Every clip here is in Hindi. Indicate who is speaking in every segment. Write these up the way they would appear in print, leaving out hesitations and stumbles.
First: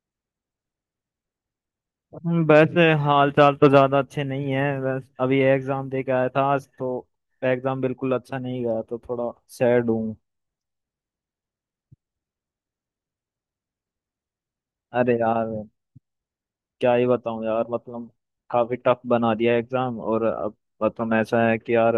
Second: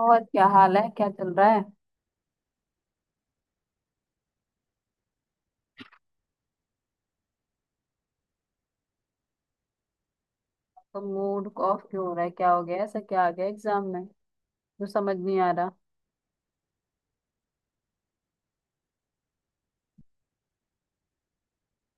Speaker 1: और क्या हाल है, क्या चल रहा है?
Speaker 2: वैसे हाल चाल तो ज्यादा अच्छे नहीं है। बस अभी एग्जाम दे के आया था आज तो। एग्जाम बिल्कुल अच्छा नहीं गया तो थोड़ा सैड हूँ।
Speaker 1: तो मूड ऑफ क्यों हो रहा है, क्या हो गया? ऐसा क्या आ गया एग्जाम में जो समझ
Speaker 2: अरे
Speaker 1: नहीं आ
Speaker 2: यार
Speaker 1: रहा?
Speaker 2: क्या ही बताऊँ यार मतलब काफी टफ बना दिया एग्जाम। और अब मतलब ऐसा है कि यार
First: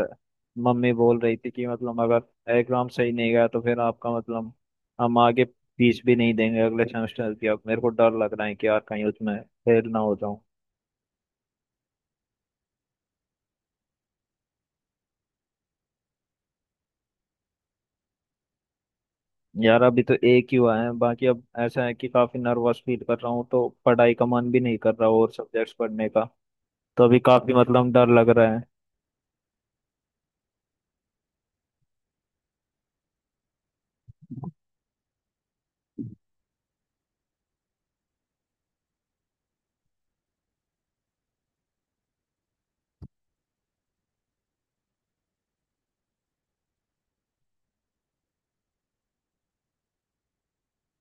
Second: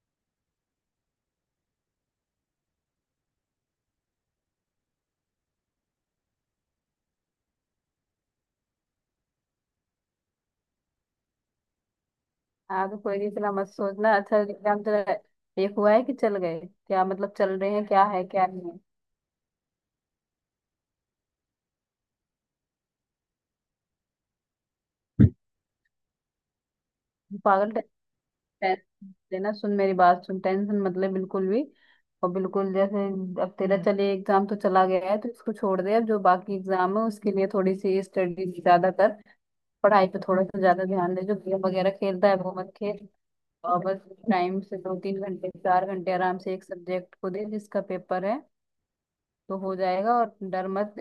Speaker 2: मम्मी बोल रही थी कि मतलब अगर एग्जाम सही नहीं गया तो फिर आपका मतलब हम आगे फीस भी नहीं देंगे अगले सेमेस्टर की। अब मेरे को डर लग रहा है कि यार कहीं उसमें फेल ना हो।
Speaker 1: आगे कोई नहीं, इतना मत सोचना। अच्छा, एग्जाम चल रहा है, एक हुआ है कि चल गए? क्या मतलब, चल रहे हैं क्या, है क्या नहीं है?
Speaker 2: यार अभी तो एक ही हुआ है बाकी। अब ऐसा है कि काफी नर्वस फील कर रहा हूँ तो पढ़ाई का मन भी नहीं कर रहा और सब्जेक्ट्स पढ़ने का। तो अभी काफी
Speaker 1: पागल
Speaker 2: मतलब डर लग रहा है।
Speaker 1: टेंशन लेना, सुन मेरी बात सुन, टेंशन मतलब बिल्कुल भी। और बिल्कुल जैसे अब तेरा चले, एग्जाम तो चला गया है तो इसको छोड़ दे। अब जो बाकी एग्जाम है उसके लिए थोड़ी सी स्टडी ज्यादा कर। पढ़ाई पे थोड़ा सा ज्यादा ध्यान दे, जो गेम वगैरह खेलता है वो मत खेल। और बस टाइम से 2 3 घंटे, 4 घंटे आराम से एक सब्जेक्ट को दे जिसका पेपर है। तो हो जाएगा, और डर मत।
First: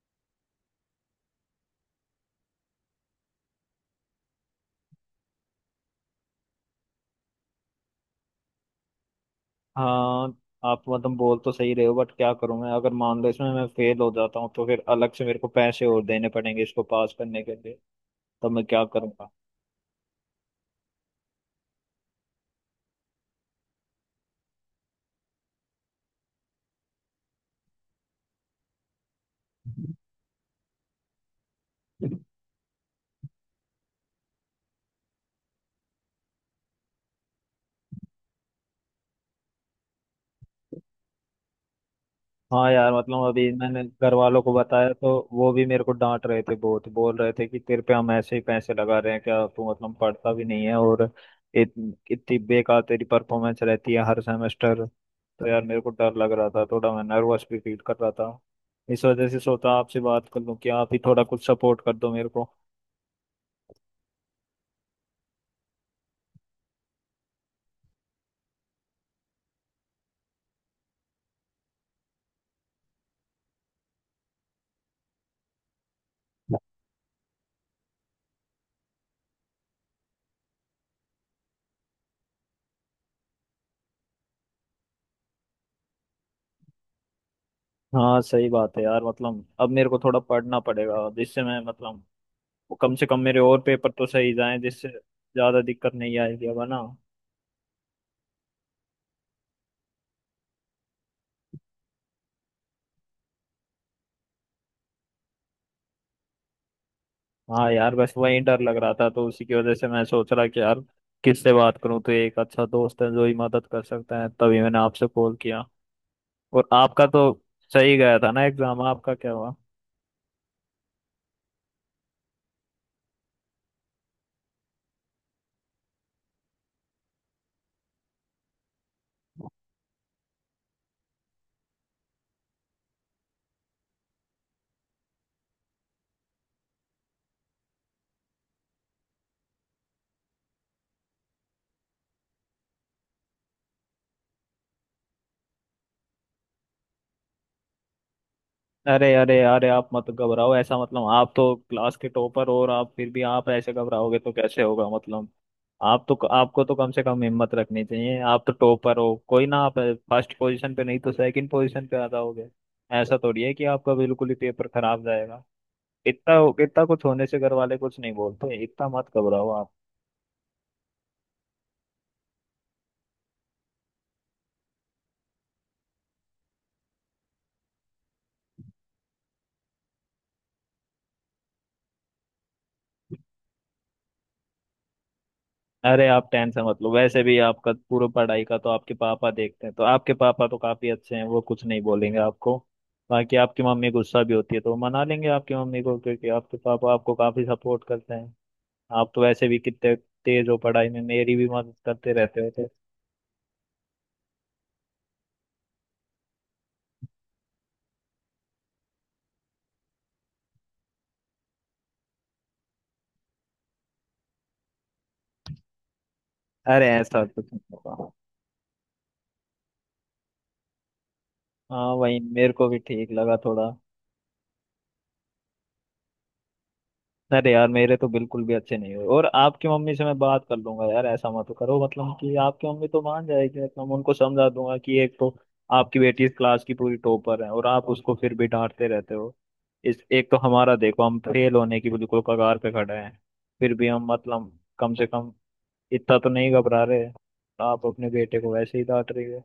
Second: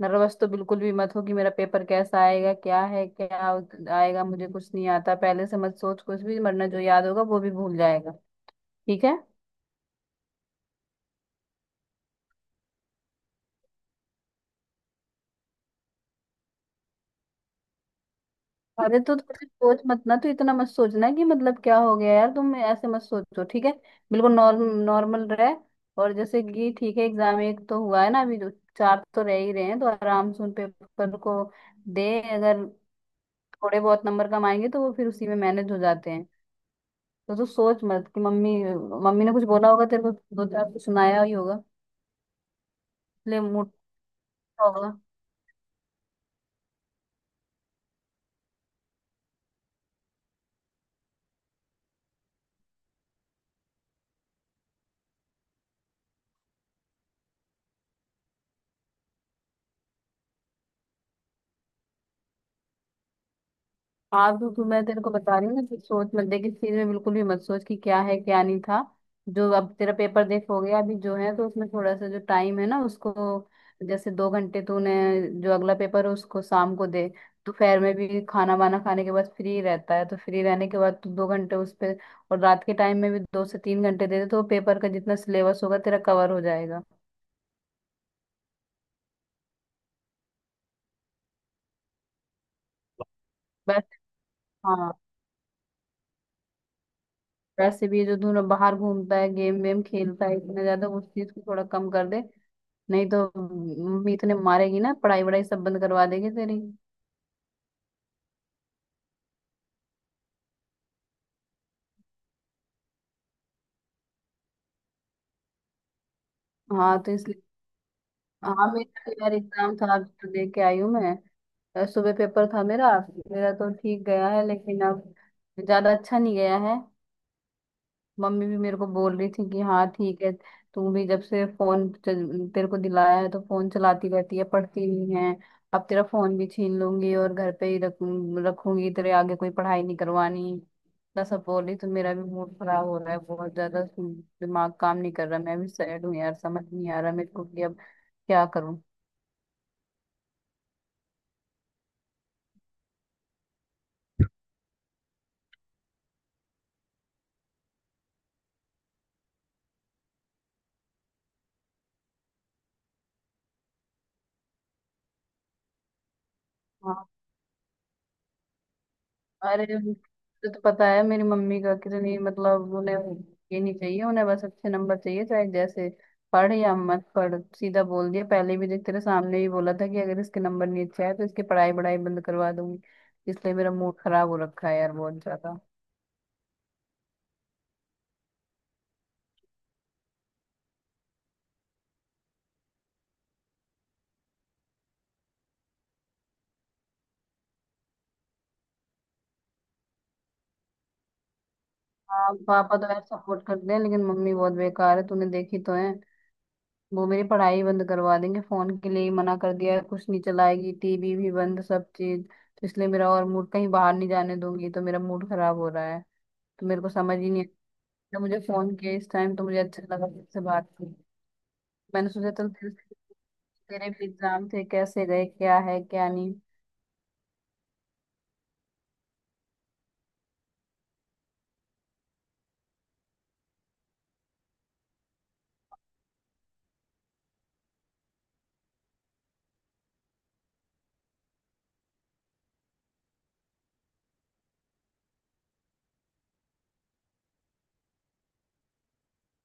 Speaker 1: नर्वस तो बिल्कुल भी मत हो कि मेरा पेपर कैसा आएगा, क्या है क्या आएगा, मुझे कुछ नहीं आता। पहले से मत सोच कुछ भी, वरना जो याद होगा वो भी भूल जाएगा। ठीक है?
Speaker 2: हाँ, आप मतलब बोल तो सही रहे हो बट क्या करूँ मैं। अगर मान लो इसमें मैं फेल हो जाता हूँ तो फिर अलग से मेरे को पैसे और देने पड़ेंगे इसको पास करने के लिए। तो मैं क्या
Speaker 1: अरे तो थोड़ी सोच मत ना, तो इतना मत सोचना कि मतलब क्या हो गया यार। तुम ऐसे मत सोचो, ठीक है? बिल्कुल नॉर्मल रहे। और जैसे कि ठीक है, एग्जाम एक तो हुआ है ना अभी जो, चार तो रह ही रहे हैं, तो
Speaker 2: करूँगा।
Speaker 1: आराम से उन पेपर को दे। अगर थोड़े बहुत नंबर कमाएंगे तो वो फिर उसी में मैनेज हो जाते हैं। तो तू सोच मत कि मम्मी मम्मी ने कुछ बोला होगा, तेरे को दो चार कुछ सुनाया ही होगा।
Speaker 2: हाँ यार मतलब
Speaker 1: इसलिए
Speaker 2: अभी
Speaker 1: मूड
Speaker 2: मैंने घर वालों को
Speaker 1: होगा।
Speaker 2: बताया तो वो भी मेरे को डांट रहे थे। बहुत बोल रहे थे कि तेरे पे हम ऐसे ही पैसे लगा रहे हैं क्या। तू मतलब पढ़ता भी नहीं है और इत, इतनी बेकार तेरी परफॉर्मेंस रहती है हर सेमेस्टर। तो यार मेरे को डर लग रहा था थोड़ा। मैं नर्वस भी फील कर रहा था। इस वजह से सोचा आपसे बात कर लूँ कि आप ही थोड़ा कुछ सपोर्ट कर दो मेरे को।
Speaker 1: हाँ, तो मैं तेरे को बता रही हूँ ना कि सोच मत। देख इस चीज में बिल्कुल भी मत सोच कि क्या है क्या नहीं था। जो अब तेरा पेपर देख हो गया अभी जो है, तो उसमें थोड़ा सा जो टाइम है ना उसको, जैसे 2 घंटे तूने, जो अगला पेपर है उसको शाम को दे। दोपहर में भी खाना वाना खाने के बाद फ्री रहता है, तो फ्री रहने के बाद तू 2 घंटे उस पे। और रात के टाइम में भी 2 से 3 घंटे दे दे, तो पेपर का जितना सिलेबस होगा तेरा कवर हो जाएगा।
Speaker 2: हाँ सही बात है यार। मतलब अब मेरे को थोड़ा पढ़ना पड़ेगा जिससे मैं मतलब कम से कम मेरे और पेपर
Speaker 1: वैसे,
Speaker 2: तो सही जाएं जिससे
Speaker 1: हाँ,
Speaker 2: ज्यादा दिक्कत नहीं आएगी अब है ना।
Speaker 1: वैसे भी जो तू ना बाहर घूमता है, गेम वेम खेलता है इतना ज्यादा, उस चीज को थोड़ा कम कर दे। नहीं तो मीत ने मारेगी ना, पढ़ाई वढ़ाई सब बंद करवा देगी तेरी।
Speaker 2: हाँ यार बस वही डर लग रहा था तो उसी की वजह से मैं सोच रहा कि यार किससे बात करूं। तो एक अच्छा दोस्त है जो ही मदद कर सकता है तभी मैंने आपसे कॉल किया। और
Speaker 1: हाँ,
Speaker 2: आपका
Speaker 1: तो
Speaker 2: तो
Speaker 1: इसलिए।
Speaker 2: सही गया था ना
Speaker 1: हाँ,
Speaker 2: एग्जाम,
Speaker 1: मेरा
Speaker 2: आपका
Speaker 1: भी
Speaker 2: क्या
Speaker 1: यार
Speaker 2: हुआ।
Speaker 1: एग्जाम था, अभी तो दे के आई हूँ मैं। सुबह पेपर था मेरा। मेरा तो ठीक गया है, लेकिन अब ज्यादा अच्छा नहीं गया है। मम्मी भी मेरे को बोल रही थी कि हाँ ठीक है। तू भी जब से फोन तेरे को दिलाया है, तो फोन चलाती रहती है, पढ़ती नहीं है। अब तेरा फोन भी छीन लूंगी और घर पे ही रख रखूंगी, तेरे आगे कोई पढ़ाई नहीं करवानी। इतना सब बोली, तो मेरा भी मूड खराब हो रहा है बहुत ज्यादा। दिमाग काम नहीं कर रहा, मैं भी सैड हूँ यार, समझ नहीं आ रहा मेरे को कि अब क्या करूँ।
Speaker 2: अरे अरे अरे आप मत घबराओ ऐसा। मतलब आप तो क्लास के टॉपर हो और आप फिर भी आप ऐसे घबराओगे तो कैसे होगा। मतलब आप तो, आपको तो कम से कम हिम्मत रखनी चाहिए। आप तो टॉपर हो, कोई ना आप फर्स्ट पोजीशन पे नहीं तो सेकंड पोजीशन पे आ जाओगे। ऐसा थोड़ी है कि आपका बिल्कुल ही पेपर खराब जाएगा। इतना इतना कुछ
Speaker 1: हाँ।
Speaker 2: होने से घर वाले कुछ नहीं बोलते। इतना मत घबराओ
Speaker 1: अरे
Speaker 2: आप।
Speaker 1: तुझे तो पता है मेरी मम्मी का, कितनी मतलब उन्हें ये नहीं चाहिए। उन्हें बस अच्छे नंबर चाहिए, चाहे जैसे पढ़ या मत पढ़। सीधा बोल दिया, पहले भी देख तेरे सामने ही बोला था कि अगर इसके नंबर नहीं अच्छे आए तो इसकी पढ़ाई बढ़ाई बंद करवा दूंगी। इसलिए मेरा मूड खराब हो रखा है यार, बहुत ज्यादा।
Speaker 2: अरे आप टेंशन मत लो। वैसे भी आपका पूरा पढ़ाई का तो आपके पापा देखते हैं। तो आपके पापा तो काफी अच्छे हैं, वो कुछ नहीं बोलेंगे आपको। बाकी आपकी मम्मी गुस्सा भी होती है तो वो मना लेंगे आपकी मम्मी को क्योंकि आपके पापा आपको काफी सपोर्ट करते हैं। आप तो वैसे भी कितने तेज हो पढ़ाई में, मेरी भी मदद करते
Speaker 1: हाँ,
Speaker 2: रहते हो तो।
Speaker 1: पापा तो यार सपोर्ट करते हैं, लेकिन मम्मी बहुत बेकार है, तूने देखी तो है। वो मेरी पढ़ाई बंद करवा देंगे, फोन के लिए ही मना कर दिया है, कुछ नहीं चलाएगी, टीवी भी बंद, सब चीज। तो इसलिए मेरा और मूड, कहीं बाहर नहीं जाने दूंगी, तो मेरा मूड खराब हो रहा है। तो मेरे
Speaker 2: अरे
Speaker 1: को समझ
Speaker 2: ऐसा
Speaker 1: ही नहीं
Speaker 2: कुछ नहीं होगा।
Speaker 1: आता। मुझे फोन किया इस टाइम तो मुझे अच्छा लगा तुझसे बात की।
Speaker 2: हाँ
Speaker 1: मैंने
Speaker 2: वही
Speaker 1: सोचा चल,
Speaker 2: मेरे को भी ठीक लगा थोड़ा।
Speaker 1: तेरे भी एग्जाम थे, कैसे गए, क्या है क्या नहीं?
Speaker 2: अरे यार मेरे तो बिल्कुल भी अच्छे नहीं हुए। और आपकी मम्मी से मैं बात कर लूंगा यार, ऐसा मत करो। मतलब कि आपकी मम्मी तो मान जाएगी। मतलब मैं उनको समझा दूंगा कि एक तो आपकी बेटी इस क्लास की पूरी टॉपर है और आप उसको फिर भी डांटते रहते हो। इस एक तो हमारा देखो, हम फेल होने की बिल्कुल कगार पे खड़े हैं फिर भी हम मतलब कम से कम इतना तो नहीं घबरा रहे। आप अपने बेटे को वैसे ही डांट रही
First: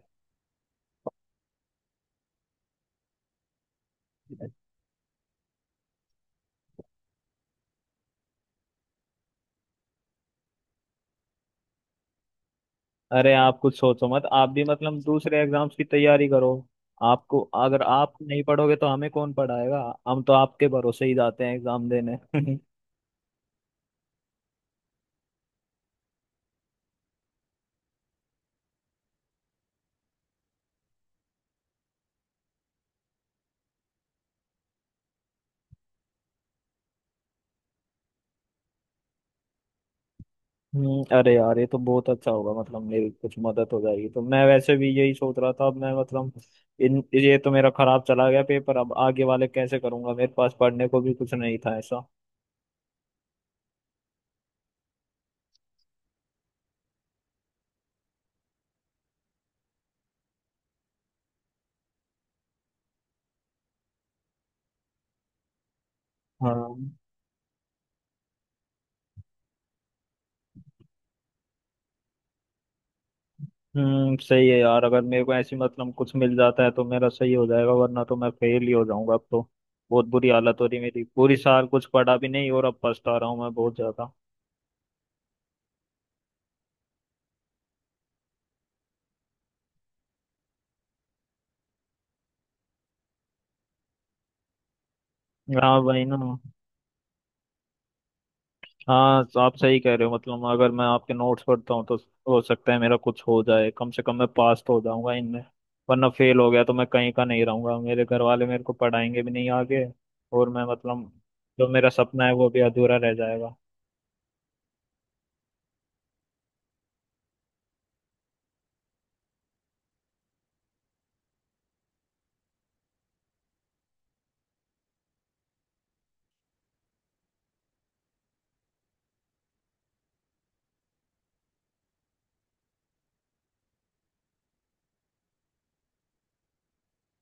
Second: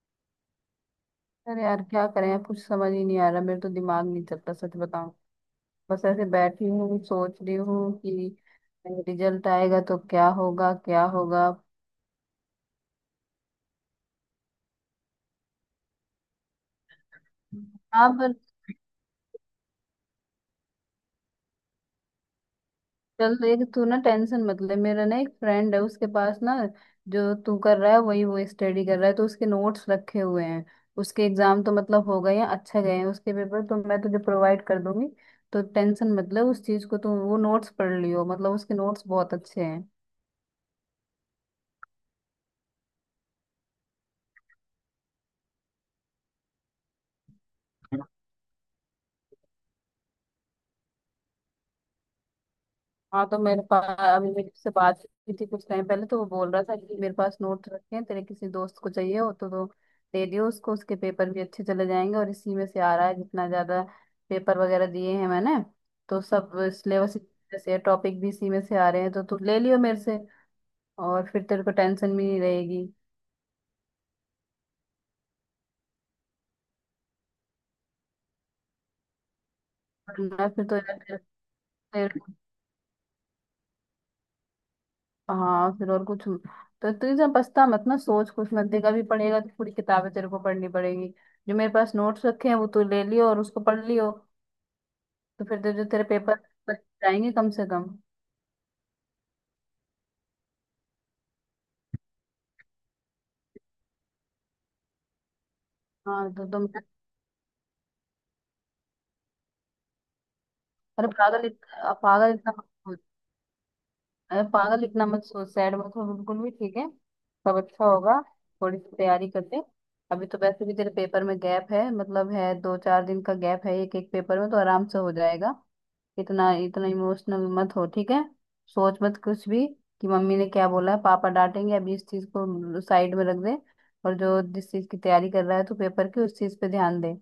Speaker 1: अरे यार क्या करें यार, कुछ समझ ही नहीं आ रहा, मेरे तो दिमाग नहीं
Speaker 2: हो।
Speaker 1: चलता, सच बताऊं। बस ऐसे बैठी हूँ सोच रही हूँ कि रिजल्ट आएगा तो क्या होगा, क्या होगा।
Speaker 2: अरे आप कुछ सोचो मत। आप भी मतलब दूसरे एग्जाम्स की तैयारी करो। आपको, अगर आप
Speaker 1: आप।
Speaker 2: नहीं पढ़ोगे तो हमें कौन पढ़ाएगा। हम तो आपके भरोसे ही जाते हैं एग्जाम देने।
Speaker 1: चल देख, तू ना टेंशन मत ले। मेरा ना एक फ्रेंड है, उसके पास ना जो तू कर रहा है वही वो स्टडी कर रहा है, तो उसके नोट्स रखे हुए हैं। उसके एग्जाम तो मतलब हो गए हैं, अच्छे गए हैं, उसके पेपर तो मैं तुझे प्रोवाइड कर दूंगी। तो टेंशन मत ले उस चीज को, तू वो नोट्स पढ़ लियो, मतलब उसके नोट्स बहुत अच्छे हैं।
Speaker 2: अरे यार ये तो बहुत अच्छा होगा। मतलब मेरी कुछ मदद हो जाएगी तो। मैं वैसे भी यही सोच रहा था अब मैं मतलब इन ये तो मेरा खराब चला गया पेपर, अब आगे वाले कैसे करूंगा। मेरे पास पढ़ने को भी कुछ नहीं था ऐसा।
Speaker 1: हाँ, तो मेरे पास अभी मेरे से बात हुई थी कुछ टाइम पहले, तो वो बोल रहा था कि मेरे पास नोट्स रखे हैं, तेरे किसी दोस्त को चाहिए हो तो दे दियो उसको। उसके पेपर भी अच्छे चले जाएंगे, और इसी में से आ रहा है जितना ज्यादा पेपर वगैरह दिए हैं मैंने, तो सब
Speaker 2: हाँ
Speaker 1: सिलेबस से टॉपिक भी इसी में से आ रहे हैं, तो तू ले लियो मेरे से। और फिर तेरे को टेंशन भी नहीं रहेगी।
Speaker 2: सही है यार। अगर मेरे को ऐसी मतलब कुछ मिल जाता है तो मेरा सही हो जाएगा, वरना तो मैं फेल ही हो जाऊंगा अब तो। बहुत बुरी
Speaker 1: वरना
Speaker 2: हालत हो
Speaker 1: फिर तो
Speaker 2: रही
Speaker 1: यार
Speaker 2: मेरी। पूरी साल कुछ पढ़ा
Speaker 1: तेरे-
Speaker 2: भी नहीं और अब पछता रहा हूँ मैं बहुत ज्यादा।
Speaker 1: हाँ, फिर और कुछ, तो तू जब पछता मत ना, सोच कुछ मत। देखा भी पड़ेगा तो पूरी किताबें तेरे को पढ़नी पड़ेगी। जो मेरे पास नोट्स रखे हैं, वो तू ले लियो और उसको पढ़ लियो। तो फिर तेरे
Speaker 2: हाँ
Speaker 1: जो
Speaker 2: भाई
Speaker 1: तेरे
Speaker 2: ना।
Speaker 1: पेपर बच जाएंगे कम से कम।
Speaker 2: हाँ तो आप सही कह रहे हो। मतलब अगर मैं आपके नोट्स पढ़ता हूँ तो हो सकता है मेरा कुछ हो जाए। कम से कम मैं पास तो हो जाऊंगा इनमें। वरना
Speaker 1: हाँ,
Speaker 2: फेल
Speaker 1: तो
Speaker 2: हो गया
Speaker 1: तुम।
Speaker 2: तो मैं कहीं का नहीं रहूंगा। मेरे घर वाले मेरे को पढ़ाएंगे भी नहीं आगे। और मैं
Speaker 1: अरे
Speaker 2: मतलब
Speaker 1: पागल इत-
Speaker 2: जो मेरा सपना है
Speaker 1: पागल
Speaker 2: वो
Speaker 1: इतना
Speaker 2: भी अधूरा
Speaker 1: मत
Speaker 2: रह जाएगा।
Speaker 1: अरे पागल इतना मत सोच, सैड मत हो बिल्कुल भी, ठीक है? सब अच्छा होगा। थोड़ी सी तैयारी करते। अभी तो वैसे भी तेरे पेपर में गैप है, मतलब है, दो चार दिन का गैप है, एक एक पेपर में तो आराम से हो जाएगा। इतना इतना इमोशनल मत हो, ठीक है? सोच मत कुछ भी कि मम्मी ने क्या बोला है, पापा डांटेंगे। अभी इस चीज को साइड में रख दे। और जो जिस चीज की तैयारी कर रहा है, तो पेपर की उस चीज पे ध्यान दे।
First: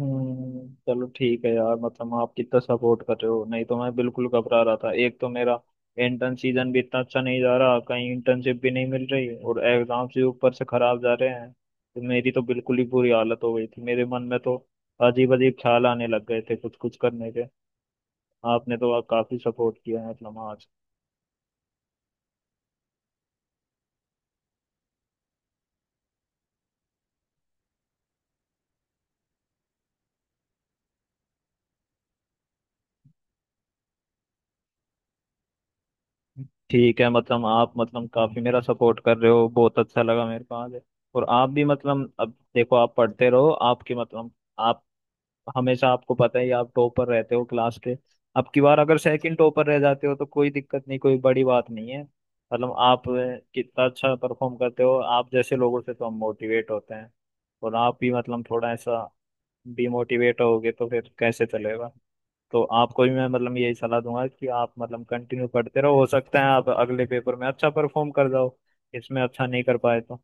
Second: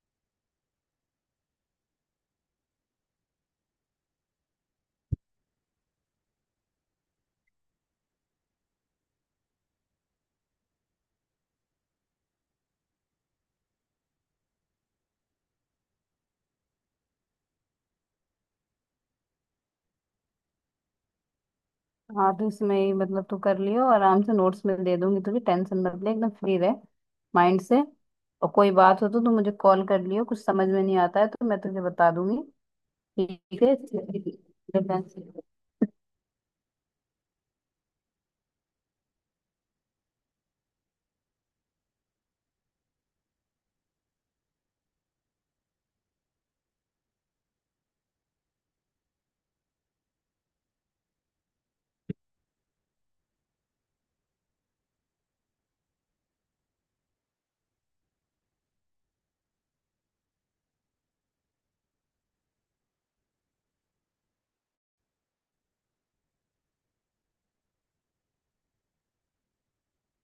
Speaker 2: चलो ठीक है यार। मतलब आप कितना सपोर्ट कर रहे हो, नहीं तो मैं बिल्कुल घबरा रहा था। एक तो मेरा इंटर्न सीजन भी इतना अच्छा नहीं जा रहा, कहीं इंटर्नशिप भी नहीं मिल रही और एग्जाम से ऊपर से खराब जा रहे हैं तो मेरी तो बिल्कुल ही बुरी हालत हो गई थी। मेरे मन में तो अजीब अजीब ख्याल आने लग गए थे कुछ कुछ करने के। आपने तो काफी सपोर्ट किया है मतलब आज।
Speaker 1: हाँ, तो इसमें ही मतलब तू कर लियो आराम से। नोट्स में दे दूंगी तुझे, टेंशन मत ले, एकदम फ्री रह माइंड से। और कोई बात हो तो तू मुझे कॉल कर लियो, कुछ समझ में नहीं आता है तो मैं तुझे बता दूंगी, ठीक है?
Speaker 2: ठीक है, मतलब आप मतलब काफी मेरा सपोर्ट कर रहे हो। बहुत अच्छा लगा मेरे को आज। और आप भी मतलब अब देखो आप पढ़ते रहो। आपकी मतलब आप हमेशा, आपको पता ही है, आप टॉपर रहते हो क्लास के। अब की बार अगर सेकंड टॉपर रह जाते हो तो कोई दिक्कत नहीं, कोई बड़ी बात नहीं है। मतलब आप कितना अच्छा परफॉर्म करते हो। आप जैसे लोगों से तो हम मोटिवेट होते हैं। और आप भी मतलब थोड़ा ऐसा डिमोटिवेट होगे तो फिर कैसे चलेगा। तो आपको भी मैं मतलब यही सलाह दूंगा कि आप मतलब कंटिन्यू पढ़ते रहो। हो सकता है आप अगले पेपर में अच्छा परफॉर्म कर जाओ। इसमें अच्छा नहीं कर पाए तो।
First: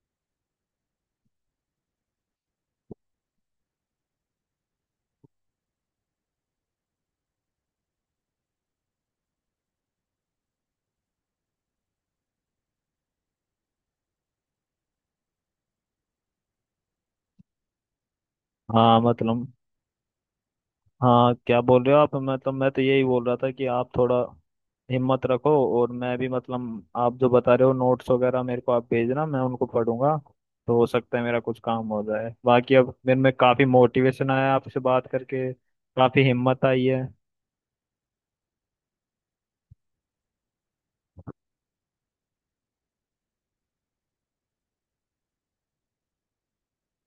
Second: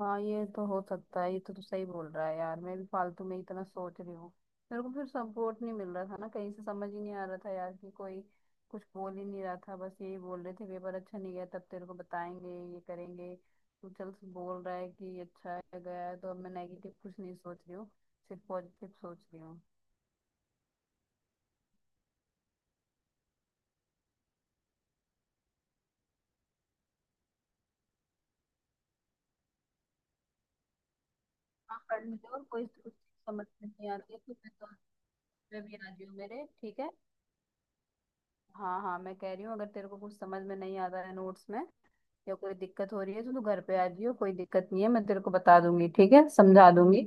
Speaker 1: हाँ, ये तो हो सकता है, ये तो तू सही बोल रहा है यार, मैं भी फालतू में इतना सोच रही हूँ। मेरे को फिर सपोर्ट नहीं मिल रहा था ना कहीं से, समझ ही नहीं आ रहा था यार कि कोई कुछ बोल ही नहीं रहा था। बस यही बोल रहे थे, पेपर अच्छा नहीं गया, तब तेरे को बताएंगे, ये करेंगे। तू चल बोल रहा है कि अच्छा है, गया है, तो अब मैं नेगेटिव कुछ नहीं सोच रही हूँ, सिर्फ पॉजिटिव
Speaker 2: हाँ
Speaker 1: सोच रही
Speaker 2: मतलब,
Speaker 1: हूँ।
Speaker 2: हाँ क्या बोल रहे हो आप। मतलब मैं तो यही बोल रहा था कि आप थोड़ा हिम्मत रखो। और मैं भी मतलब आप जो बता रहे हो नोट्स वगैरह मेरे को आप भेजना, मैं उनको पढ़ूंगा। तो हो सकता है मेरा कुछ
Speaker 1: हाँ,
Speaker 2: काम हो
Speaker 1: कर लेते।
Speaker 2: जाए।
Speaker 1: और कोई
Speaker 2: बाकी
Speaker 1: कुछ
Speaker 2: अब मेरे में
Speaker 1: समझ
Speaker 2: काफ़ी
Speaker 1: में नहीं आती है
Speaker 2: मोटिवेशन
Speaker 1: तो मैं
Speaker 2: आया,
Speaker 1: तो,
Speaker 2: आपसे बात करके
Speaker 1: मैं भी राजी हूँ
Speaker 2: काफ़ी
Speaker 1: मेरे,
Speaker 2: हिम्मत
Speaker 1: ठीक
Speaker 2: आई
Speaker 1: है।
Speaker 2: है।
Speaker 1: हाँ हाँ, मैं कह रही हूँ अगर तेरे को कुछ समझ में नहीं आता है नोट्स में, या कोई दिक्कत हो रही है, तो तू घर पे आ जियो, कोई दिक्कत नहीं है, मैं तेरे को बता दूंगी, ठीक है, समझा दूंगी।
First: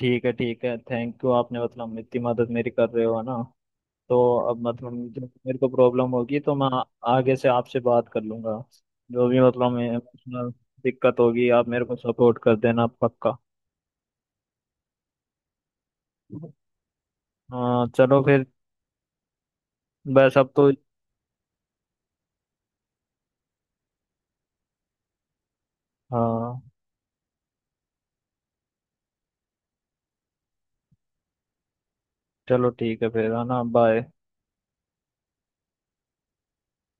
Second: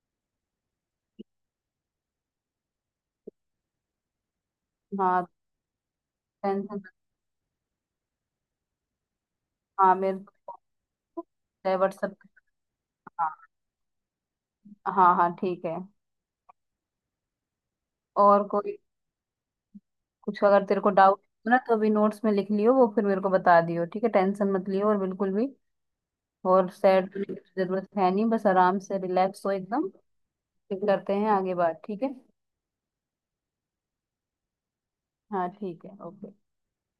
Speaker 2: ठीक है ठीक है, थैंक यू। आपने मतलब इतनी मदद मेरी कर रहे हो ना। तो अब मतलब
Speaker 1: हाँ।
Speaker 2: जो मेरे को प्रॉब्लम होगी तो
Speaker 1: टेंशन।
Speaker 2: आगे से आपसे बात कर लूंगा। जो भी मतलब
Speaker 1: हाँ, मेरे
Speaker 2: emotional
Speaker 1: को।
Speaker 2: दिक्कत होगी आप
Speaker 1: चाहे
Speaker 2: मेरे को
Speaker 1: WhatsApp।
Speaker 2: सपोर्ट कर देना,
Speaker 1: हाँ।
Speaker 2: पक्का।
Speaker 1: हाँ हाँ, ठीक है।
Speaker 2: हाँ चलो फिर।
Speaker 1: और कोई
Speaker 2: बस
Speaker 1: कुछ
Speaker 2: अब
Speaker 1: अगर
Speaker 2: तो।
Speaker 1: तेरे को डाउट हो ना, तो अभी नोट्स में लिख लियो, वो फिर मेरे को बता दियो, ठीक है? टेंशन मत लियो और बिल्कुल भी।
Speaker 2: हाँ
Speaker 1: और सैड होने की जरूरत है नहीं, बस आराम से रिलैक्स हो एकदम। फिर करते हैं आगे बात, ठीक है?
Speaker 2: चलो ठीक है फिर, है ना, बाय।
Speaker 1: हाँ, ठीक है, ओके।